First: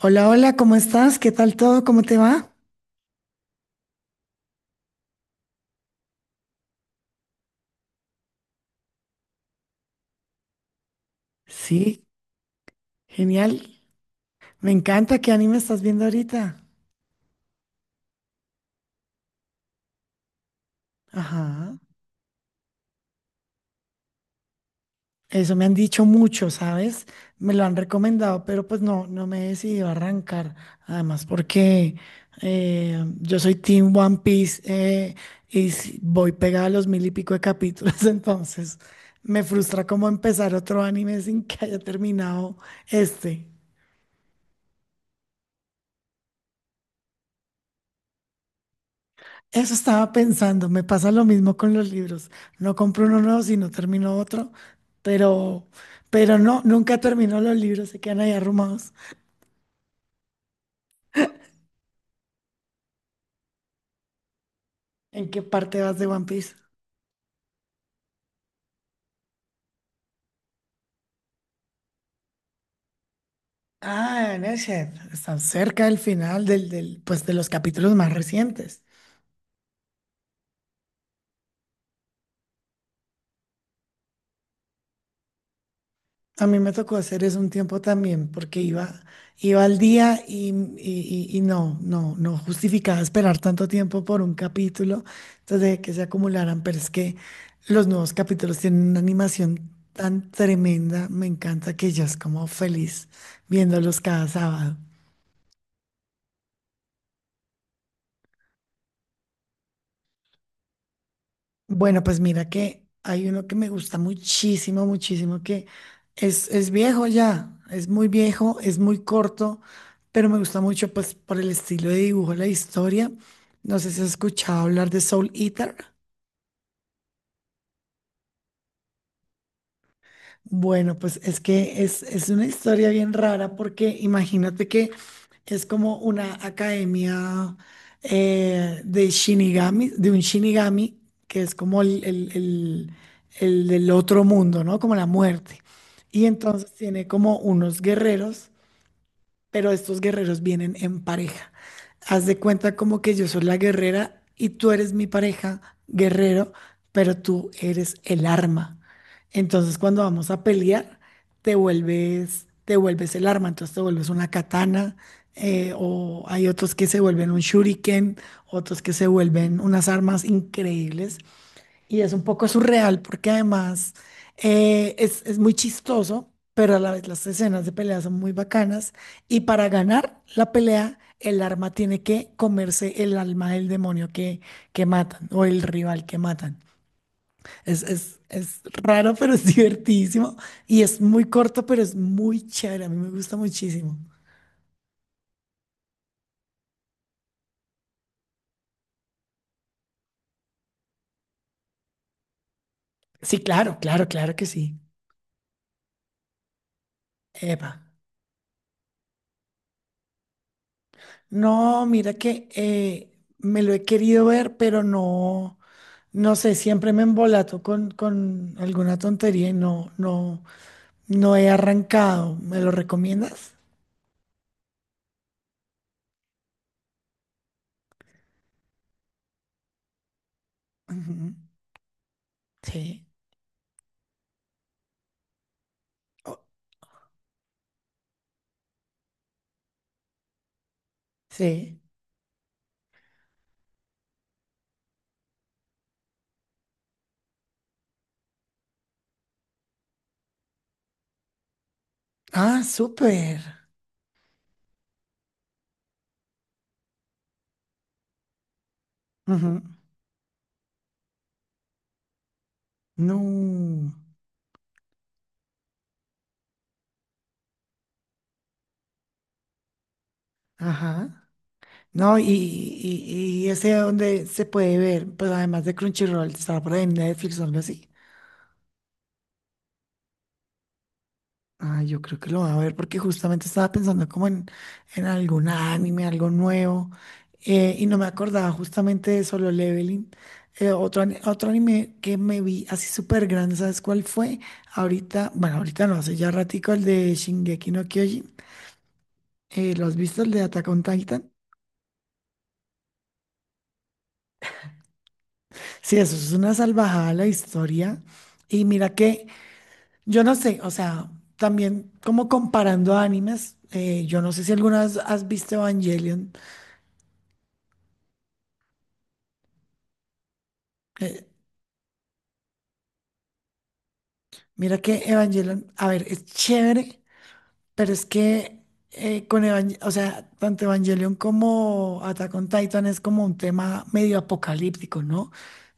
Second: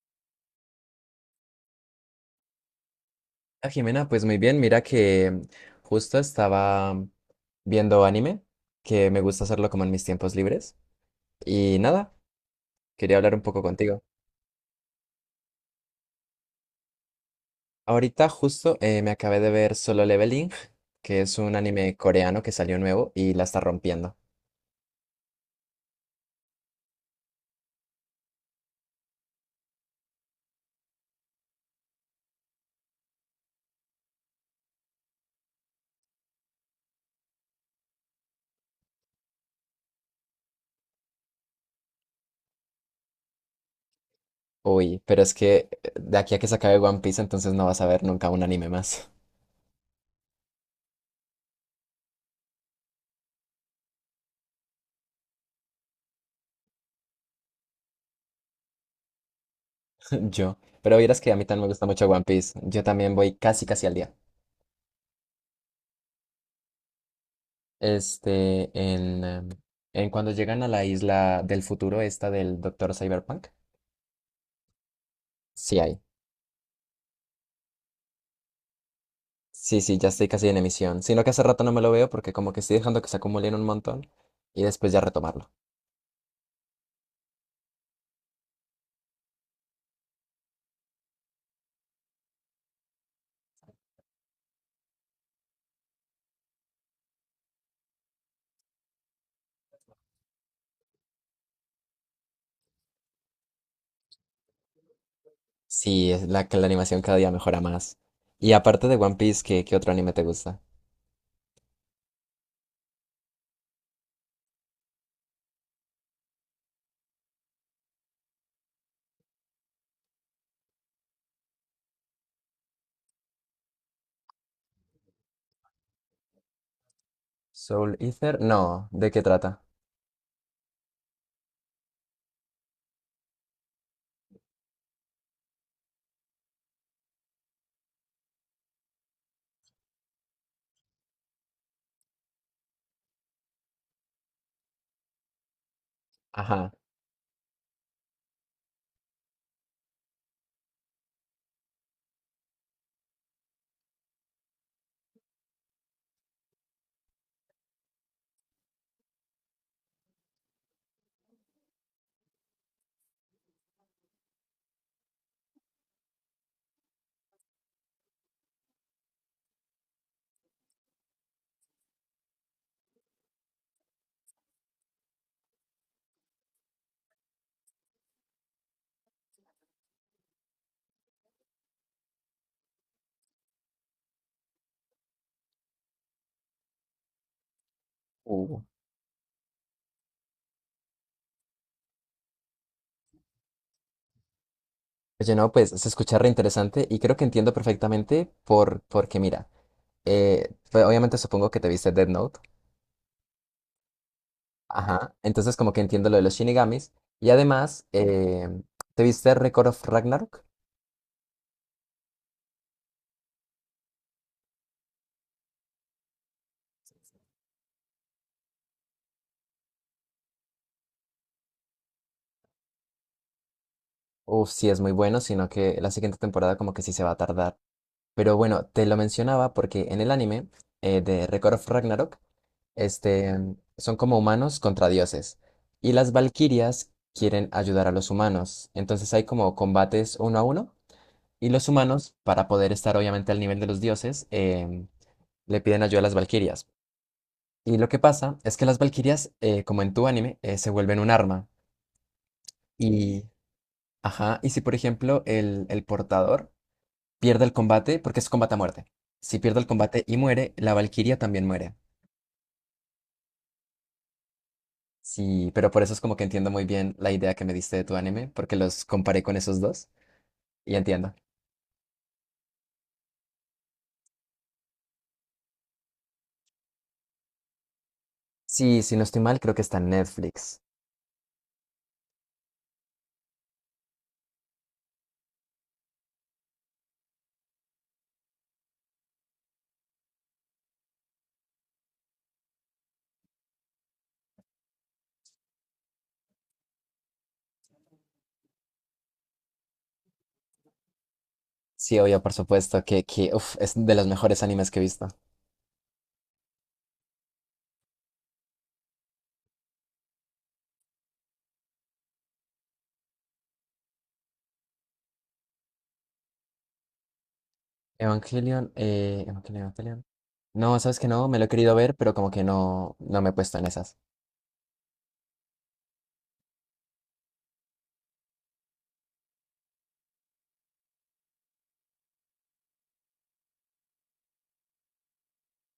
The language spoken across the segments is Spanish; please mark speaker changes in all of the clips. Speaker 1: Hola, hola, ¿cómo estás? ¿Qué tal todo? ¿Cómo te va?
Speaker 2: Ah, Jimena, pues muy bien, mira que justo estaba viendo anime, que me gusta hacerlo como en mis tiempos libres, y
Speaker 1: Sí,
Speaker 2: nada, quería hablar un poco
Speaker 1: genial.
Speaker 2: contigo.
Speaker 1: Me encanta. ¿Qué anime estás viendo ahorita?
Speaker 2: Ahorita justo me acabé de ver Solo Leveling, que es un
Speaker 1: Ajá.
Speaker 2: anime coreano que salió nuevo y la está rompiendo.
Speaker 1: Eso me han dicho mucho, ¿sabes? Me lo han recomendado, pero pues no, no me he decidido a arrancar. Además, porque yo soy Team One Piece voy pegada a los mil y pico de capítulos, entonces me frustra como empezar otro anime sin que haya terminado este.
Speaker 2: Uy, pero es que de aquí a que se acabe One Piece, entonces no vas a ver nunca un anime más,
Speaker 1: Eso estaba pensando, me pasa lo mismo con los libros. No compro uno nuevo, sino termino otro, pero, pero no, nunca termino los libros, se quedan ahí arrumados.
Speaker 2: yo. Pero vieras que a mí también me gusta mucho One Piece, yo también voy casi casi al día.
Speaker 1: ¿En qué parte vas de One Piece?
Speaker 2: Este, en, em, en cuando llegan a la isla del futuro, esta del Doctor Cyberpunk.
Speaker 1: Ah, en ese, están
Speaker 2: Sí
Speaker 1: cerca del
Speaker 2: hay.
Speaker 1: final del, del, pues de los capítulos más recientes.
Speaker 2: Sí, sí, ya estoy casi en emisión. Sino que hace rato no me lo veo porque como que estoy dejando que se acumulen un montón y después ya retomarlo.
Speaker 1: A mí me tocó hacer eso un tiempo también, porque iba al día y no, no, no justificaba esperar tanto tiempo por un capítulo, entonces dejé que se acumularan, pero es que los nuevos capítulos tienen una animación tan tremenda, me encanta que yo es como feliz viéndolos cada sábado.
Speaker 2: Sí, es la que la animación cada día mejora más. Y aparte de One Piece, ¿qué otro anime te gusta?
Speaker 1: Bueno, pues mira que hay uno que me gusta muchísimo, muchísimo, que es viejo ya, es muy viejo, es muy corto, pero me gusta mucho pues por el estilo de dibujo, la historia. No sé si has escuchado hablar de Soul Eater.
Speaker 2: ¿Soul Eater? No, ¿de qué trata?
Speaker 1: Bueno, pues es que es una historia bien rara porque imagínate que es como una academia de Shinigami, de un Shinigami, que es como el del otro mundo, ¿no? Como la muerte. Y entonces
Speaker 2: Ajá.
Speaker 1: tiene como unos guerreros pero estos guerreros vienen en pareja. Haz de cuenta como que yo soy la guerrera y tú eres mi pareja, guerrero, pero tú eres el arma. Entonces, cuando vamos a pelear, te vuelves el arma, entonces te vuelves una katana, o hay otros que se vuelven un shuriken, otros que se vuelven unas armas increíbles y es un poco surreal porque además es muy chistoso, pero a la vez las escenas de pelea son muy bacanas. Y para ganar la pelea, el arma tiene que comerse el alma del demonio que matan o el rival que matan. Es
Speaker 2: Uh.
Speaker 1: raro, pero es divertidísimo. Y es muy corto, pero es muy chévere. A mí me gusta muchísimo.
Speaker 2: Oye, no, pues se escucha re interesante y creo que entiendo perfectamente porque mira, pues, obviamente supongo que te viste Death Note.
Speaker 1: Sí, claro, claro, claro que sí.
Speaker 2: Ajá, entonces como que entiendo lo de los shinigamis. Y
Speaker 1: Epa.
Speaker 2: además, ¿te viste Record of Ragnarok?
Speaker 1: No, mira que me lo he querido ver, pero no. No sé, siempre me embolato con alguna tontería y no, no, no he arrancado. ¿Me lo recomiendas?
Speaker 2: Uf, sí es muy bueno, sino que la siguiente temporada como que sí se va a tardar. Pero bueno, te lo mencionaba porque en el anime de
Speaker 1: Ujú.
Speaker 2: Record of Ragnarok,
Speaker 1: Sí.
Speaker 2: este, son como humanos contra dioses. Y las
Speaker 1: Oh,
Speaker 2: valquirias quieren ayudar a los humanos. Entonces hay como combates uno a uno. Y los
Speaker 1: sí.
Speaker 2: humanos, para poder estar obviamente al nivel de los dioses, le piden ayuda a las valquirias. Y lo que pasa es que las valquirias, como en tu anime, se vuelven un arma.
Speaker 1: Ah,
Speaker 2: Y,
Speaker 1: súper.
Speaker 2: ajá, y si por ejemplo el portador pierde el combate, porque es combate a muerte. Si pierde
Speaker 1: Ujú.
Speaker 2: el combate y muere, la valquiria también muere.
Speaker 1: No.
Speaker 2: Sí, pero por eso es como que entiendo muy bien la idea que me diste de tu anime, porque los comparé con esos dos y entiendo.
Speaker 1: Ajá. No, y ese donde se puede ver, pues además de Crunchyroll, está por ahí en Netflix o algo así.
Speaker 2: Sí, si no estoy mal, creo que está en Netflix.
Speaker 1: Ah, yo creo que lo voy a ver porque justamente estaba pensando en algún anime, algo nuevo, y no me acordaba justamente de Solo Leveling. Otro anime que me vi así súper grande, ¿sabes cuál fue? Ahorita, bueno, ahorita no, hace ya ratico el de Shingeki no Kyojin. ¿Lo has visto el de Attack on Titan?
Speaker 2: Sí, obvio, por supuesto, que uf, es de los mejores animes que he visto.
Speaker 1: Sí, eso es una salvajada la historia. Y mira que, yo no sé, o sea, también como comparando animes, yo no sé si alguna vez has visto Evangelion.
Speaker 2: Evangelion, Evangelion. No, sabes que
Speaker 1: eh,
Speaker 2: no, me lo he querido ver, pero como que no, no me he puesto en esas.
Speaker 1: Mira que Evangelion, a ver, es chévere, pero es que con Evangelion, o sea, tanto Evangelion como Attack on Titan es como un tema medio apocalíptico, ¿no?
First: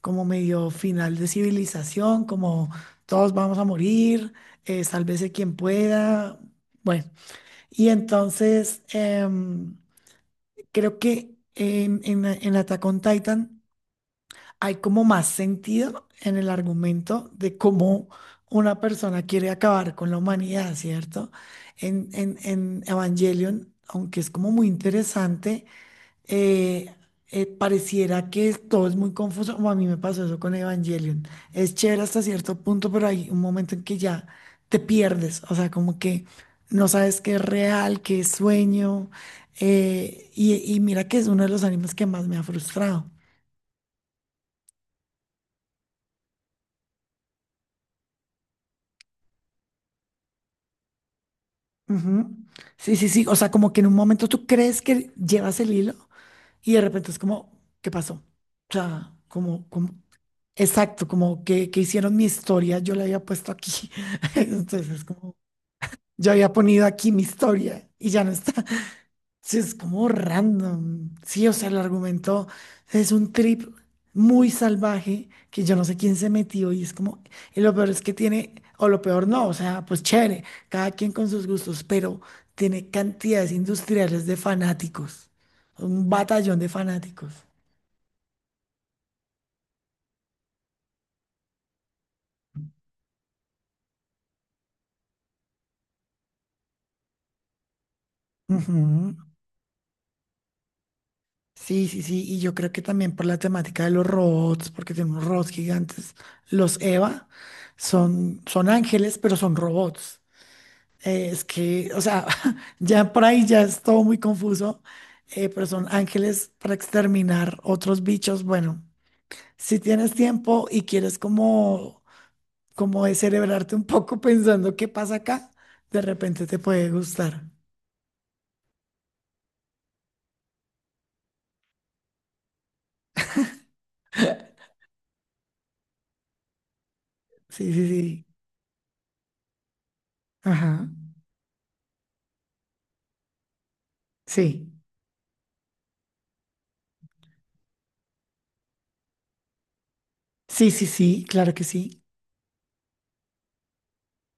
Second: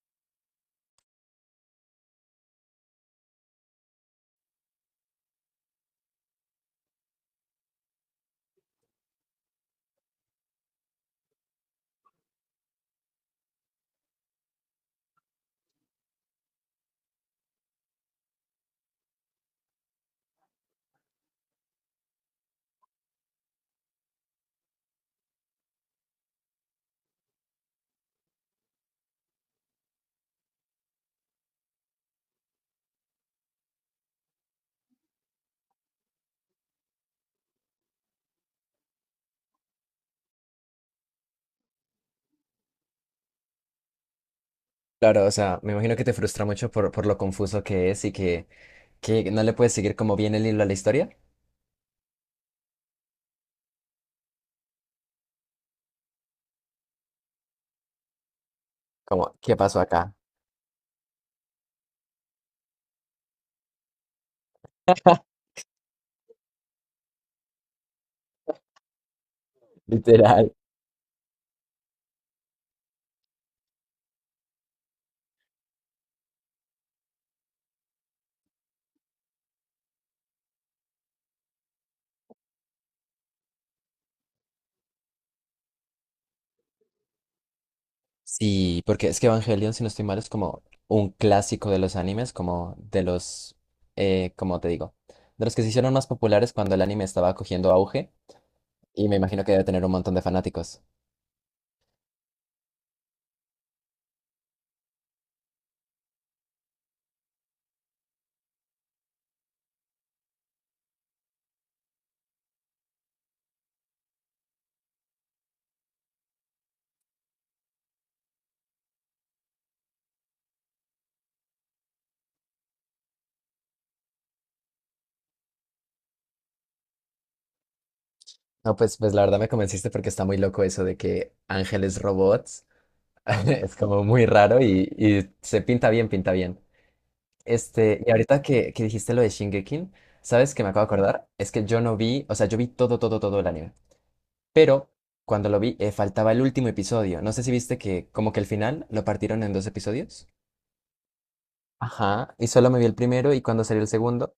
Speaker 1: Como medio final de civilización, como todos vamos a morir, sálvese quien pueda. Bueno, y entonces creo que en Attack on Titan hay como más sentido en el argumento de cómo una persona quiere acabar con la humanidad, ¿cierto? En Evangelion, aunque es como muy interesante, eh, pareciera que todo es muy confuso, o a mí me pasó eso con Evangelion. Es chévere hasta cierto punto, pero hay un momento en que ya te pierdes, o sea, como que no sabes qué es real, qué es sueño, y mira que es uno de los animes que más me ha frustrado.
Speaker 2: Claro, o sea, me imagino que te frustra mucho por lo confuso que es y que no le puedes seguir como bien el hilo a la historia.
Speaker 1: Ujú. Sí, sí, sí. O sea, como que en un momento tú crees que llevas el hilo y de repente es como, ¿qué pasó? O sea,
Speaker 2: Como, ¿qué pasó acá?
Speaker 1: exacto, como que hicieron mi historia, yo la había puesto aquí. Entonces es como, yo había ponido aquí mi historia y ya no está. Sí, es como
Speaker 2: Literal.
Speaker 1: random. Sí, o sea, el argumento es un trip muy salvaje que yo no sé quién se metió y es como, y lo peor es que tiene, o lo peor no, o sea, pues chévere, cada quien con sus gustos, pero tiene cantidades industriales de fanáticos, un batallón de fanáticos.
Speaker 2: Sí, porque es que Evangelion, si no estoy mal, es como un clásico de los animes, como te digo, de los que se hicieron más populares cuando el anime estaba cogiendo auge y me
Speaker 1: Ujú.
Speaker 2: imagino que debe tener un montón de fanáticos.
Speaker 1: Sí, sí, sí, y yo creo que también por la temática de los robots, porque tenemos robots gigantes, los Eva son ángeles, pero son robots. Es que, o sea, ya por ahí ya es todo muy confuso, pero son ángeles para exterminar otros bichos. Bueno, si tienes tiempo y quieres como descerebrarte un poco pensando qué pasa acá, de repente te puede gustar.
Speaker 2: No, pues la verdad me convenciste porque está muy loco eso de que ángeles robots. Es como muy raro y se pinta bien, pinta bien.
Speaker 1: Sí, sí,
Speaker 2: Este, y
Speaker 1: sí.
Speaker 2: ahorita que dijiste lo de Shingeki, ¿sabes qué me acabo
Speaker 1: Ajá.
Speaker 2: de acordar? Es que yo no vi, o sea, yo vi todo, todo, todo el anime.
Speaker 1: Sí.
Speaker 2: Pero cuando lo vi, faltaba el último episodio. No sé si viste que como que el final lo partieron en dos episodios.
Speaker 1: Sí, sí, sí, claro que sí.
Speaker 2: Ajá, y solo me vi el primero y cuando salió el segundo.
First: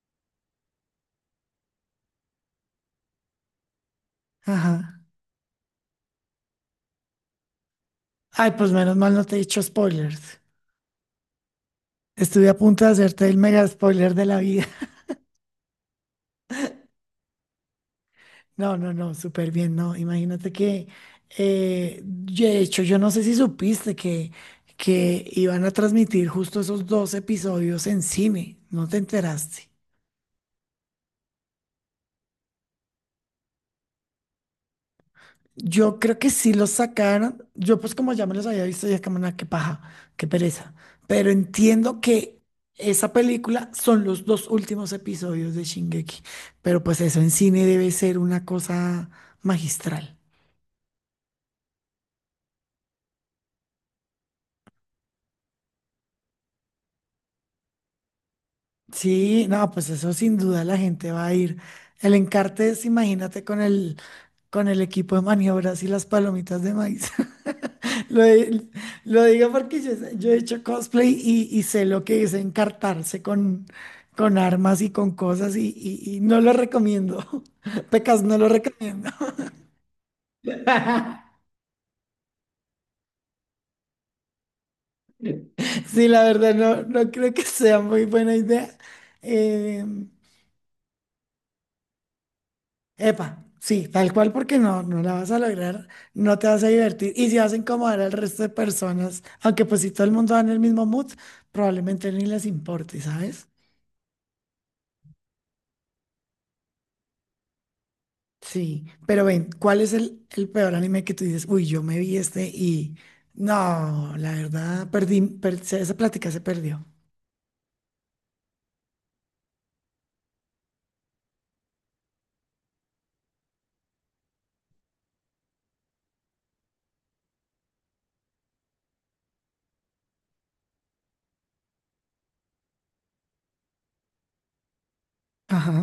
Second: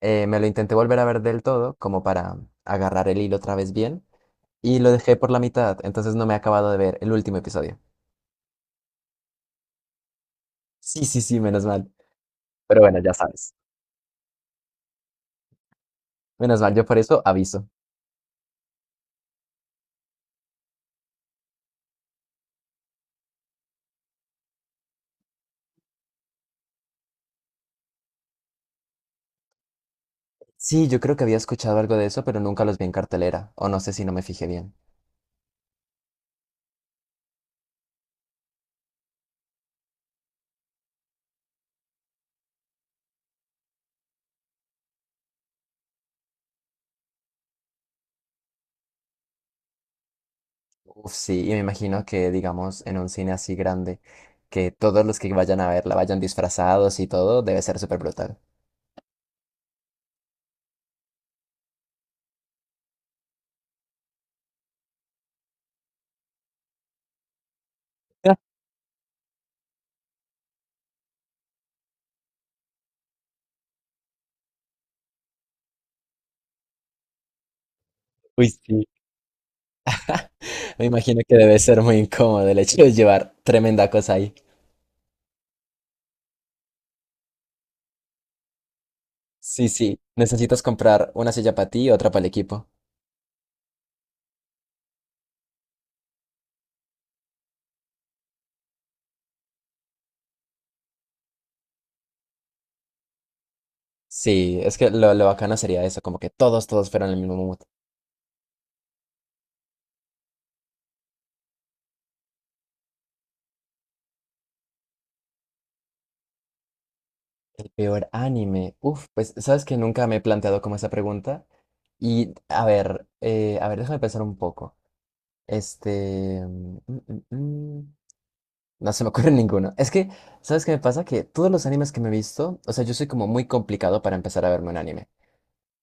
Speaker 2: Me lo intenté volver a ver del todo, como para agarrar el hilo otra vez bien, y lo
Speaker 1: Ajá.
Speaker 2: dejé por la mitad, entonces no me he acabado de ver el último episodio.
Speaker 1: Ay, pues menos mal no te he hecho spoilers.
Speaker 2: Sí, sí, sí, menos mal.
Speaker 1: Estuve a
Speaker 2: Pero
Speaker 1: punto de
Speaker 2: bueno, ya
Speaker 1: hacerte el
Speaker 2: sabes.
Speaker 1: mega spoiler de la vida.
Speaker 2: Menos mal, yo por eso aviso.
Speaker 1: No, no, no, súper bien, no. Imagínate que, de hecho, yo no sé si supiste que iban a transmitir justo esos dos episodios en cine, ¿no te enteraste?
Speaker 2: Sí, yo creo que había escuchado algo de eso, pero nunca los vi en cartelera, o no sé si no me fijé bien.
Speaker 1: Yo creo que sí los sacaron, yo pues como ya me los había visto, ya como, "Nah, qué paja, qué pereza, pero entiendo que esa película son los dos últimos episodios de Shingeki, pero pues eso en cine debe ser una cosa magistral.
Speaker 2: Uf, sí, y me imagino que, digamos, en un cine así grande, que todos los que vayan a verla vayan disfrazados y todo, debe ser súper brutal.
Speaker 1: Sí, no, pues eso sin duda la gente va a ir. El Encartes, imagínate con el equipo de maniobras y las palomitas de maíz. Lo, di- lo digo porque yo he hecho cosplay y sé lo que es encartarse con armas y con cosas y no lo recomiendo. Pecas, no lo
Speaker 2: Uy, sí.
Speaker 1: recomiendo.
Speaker 2: Me imagino que debe ser muy incómodo el hecho de llevar tremenda cosa ahí.
Speaker 1: Sí, la verdad, no, no creo que sea muy buena idea.
Speaker 2: Sí, sí,
Speaker 1: Em,
Speaker 2: necesitas comprar una silla para ti y otra para el equipo.
Speaker 1: Epa, sí, tal cual porque no, no la vas a lograr, no te vas a divertir y si vas a incomodar al resto de personas, aunque pues si todo el mundo va en el mismo mood, probablemente ni les importe, ¿sabes?
Speaker 2: Sí, es que lo bacano sería eso, como que todos, todos fueran el mismo mood.
Speaker 1: Sí, pero ven, ¿cuál es el peor anime que tú dices? Uy, yo me vi este y no, la verdad, esa plática se perdió.
Speaker 2: El peor anime. Uf, pues sabes que nunca me he planteado como esa pregunta. Y a ver, déjame pensar un poco. Este... mm, mm, mm, No se me ocurre ninguno. Es que, ¿sabes qué me pasa? Que todos los animes que me he visto, o sea, yo soy como muy complicado para empezar a verme un anime.
Speaker 1: Ajá,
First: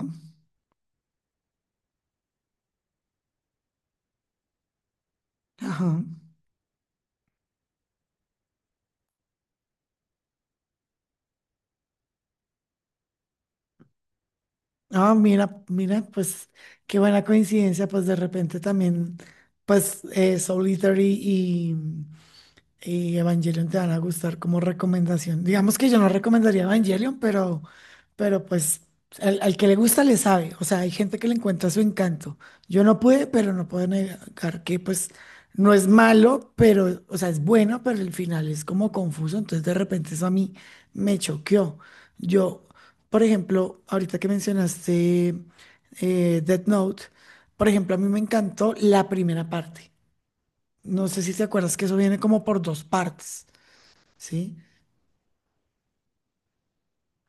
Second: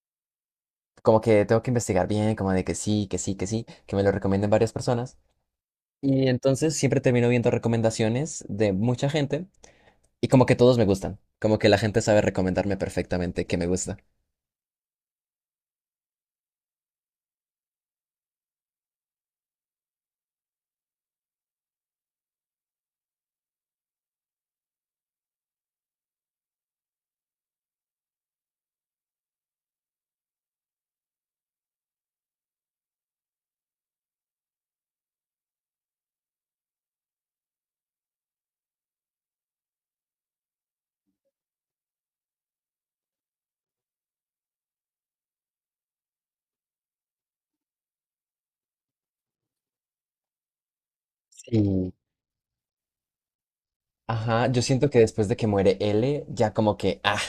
Speaker 2: Como que tengo que investigar bien, como de que sí, que sí, que sí, que me lo recomienden varias personas.
Speaker 1: ajá.
Speaker 2: Y entonces siempre termino viendo recomendaciones de mucha gente y como que todos me gustan, como que la gente sabe recomendarme perfectamente que me gusta.
Speaker 1: Ah, mira, mira, pues qué buena coincidencia, pues de repente también, pues Soul Eater y Evangelion te van a gustar como recomendación. Digamos que yo no recomendaría Evangelion, pero pues al que le gusta le sabe. O sea, hay gente que le encuentra su encanto. Yo no pude, pero no puedo negar que pues no es malo, pero, o sea, es bueno, pero el final es como confuso. Entonces de repente eso a mí me choqueó. Yo, por ejemplo, ahorita que mencionaste Death Note, por ejemplo, a mí me encantó la primera parte. No sé si te acuerdas que
Speaker 2: Sí,
Speaker 1: eso viene como por dos partes,
Speaker 2: ajá,
Speaker 1: ¿sí?
Speaker 2: yo siento que después de que muere L, ya como que, ah,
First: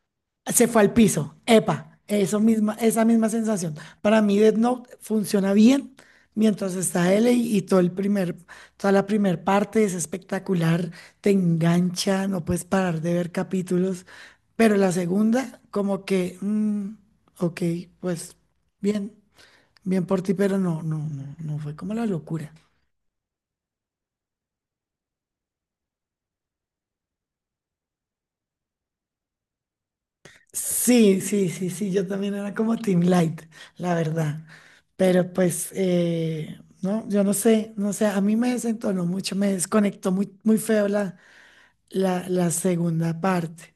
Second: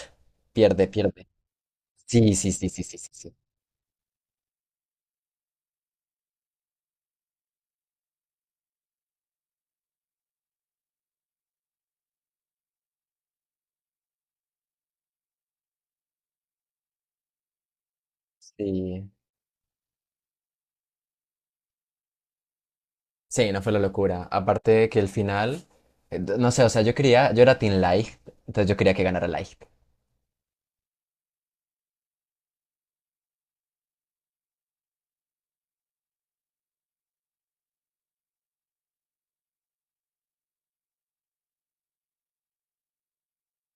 Speaker 1: Se fue
Speaker 2: pierde,
Speaker 1: al
Speaker 2: pierde.
Speaker 1: piso, epa,
Speaker 2: Sí,
Speaker 1: eso
Speaker 2: sí, sí,
Speaker 1: misma,
Speaker 2: sí, sí,
Speaker 1: esa
Speaker 2: sí,
Speaker 1: misma
Speaker 2: sí.
Speaker 1: sensación. Para mí Death Note funciona bien mientras está L y todo el primer, toda la primera parte es espectacular, te engancha, no puedes parar de ver capítulos, pero la segunda como que, mm, ok, pues
Speaker 2: Sí,
Speaker 1: bien, bien por ti, pero no, no, no, no fue como la locura.
Speaker 2: sí, no fue la locura. Aparte de que el final, no sé, o sea, yo quería, yo era Team Light, entonces yo quería que ganara Light.
Speaker 1: Sí, sí, sí, sí, yo también era como Team Light, la verdad. Pero pues, no, yo no sé, no sé, a mí me desentonó mucho, me desconectó muy, muy feo la segunda parte.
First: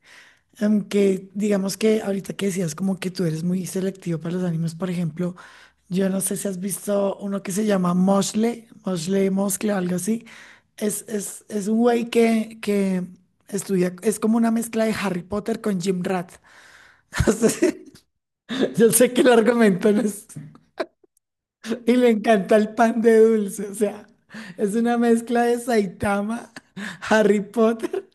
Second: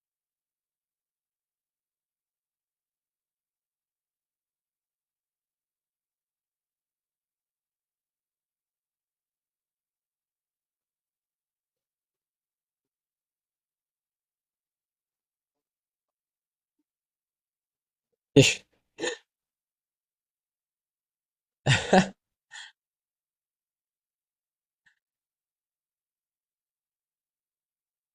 Speaker 1: Aunque digamos que ahorita que decías como que tú eres muy selectivo para los animes, por ejemplo, yo no sé si has visto uno que se llama Moshle Moscle o algo así. Es un güey que estudia, es como una mezcla de Harry Potter con Jim Rat.
Speaker 2: Ish,
Speaker 1: Yo sé que el argumento no es... Y le encanta el pan de dulce, o sea, es una mezcla de Saitama, Harry Potter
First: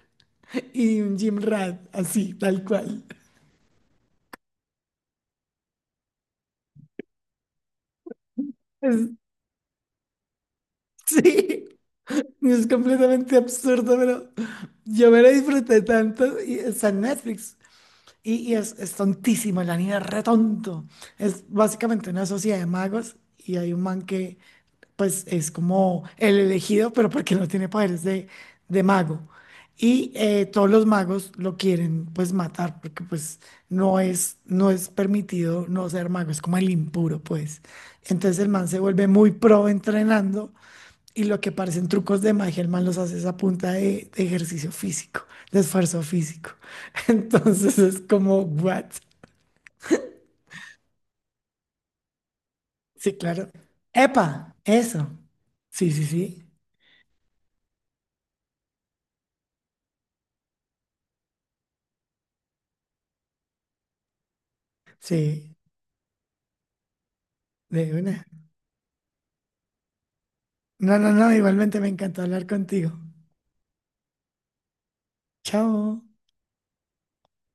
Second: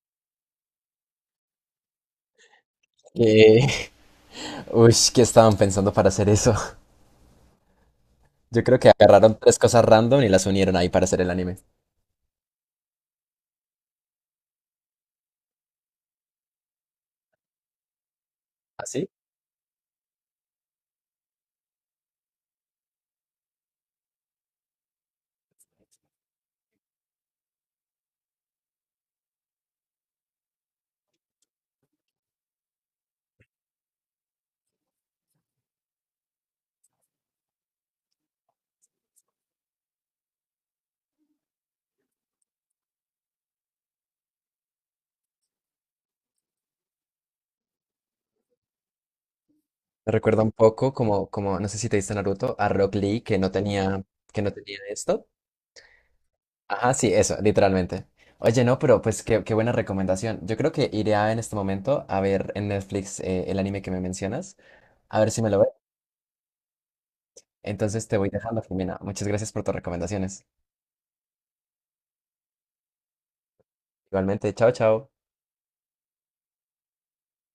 Speaker 1: y un Jim Rat, así, tal cual.
Speaker 2: ¿qué? Uy, ¿qué estaban pensando para hacer eso? Yo creo que
Speaker 1: Es-
Speaker 2: agarraron tres cosas random y las unieron ahí para hacer el anime.
Speaker 1: sí, es completamente absurdo, pero yo me lo disfruté tanto y está en Netflix. Y es
Speaker 2: ¿Así?
Speaker 1: tontísimo, el anime es re tonto. Es básicamente una sociedad de magos y hay un man que pues es como el elegido, pero porque no tiene poderes de mago. Y todos los magos lo quieren pues matar, porque pues no es permitido no ser mago, es como el impuro, pues. Entonces el man se vuelve muy pro entrenando y lo que parecen trucos de magia, el man los hace es a punta de ejercicio físico, de esfuerzo físico. Entonces es como, what?
Speaker 2: Me recuerda un poco como, no sé si te diste Naruto, a Rock
Speaker 1: Sí,
Speaker 2: Lee
Speaker 1: claro.
Speaker 2: que no
Speaker 1: Epa,
Speaker 2: tenía
Speaker 1: eso.
Speaker 2: esto.
Speaker 1: Sí, sí, sí.
Speaker 2: Ajá, sí, eso, literalmente. Oye, no, pero pues qué buena recomendación. Yo creo que iré a- en este momento a ver en Netflix el anime que me mencionas, a ver si me
Speaker 1: Sí,
Speaker 2: lo veo.
Speaker 1: de
Speaker 2: Entonces te
Speaker 1: una.
Speaker 2: voy dejando, Jimena. Muchas gracias por tus recomendaciones.
Speaker 1: No, no, no, igualmente me encantó hablar contigo.
Speaker 2: Igualmente, chao, chao.
Speaker 1: Chao.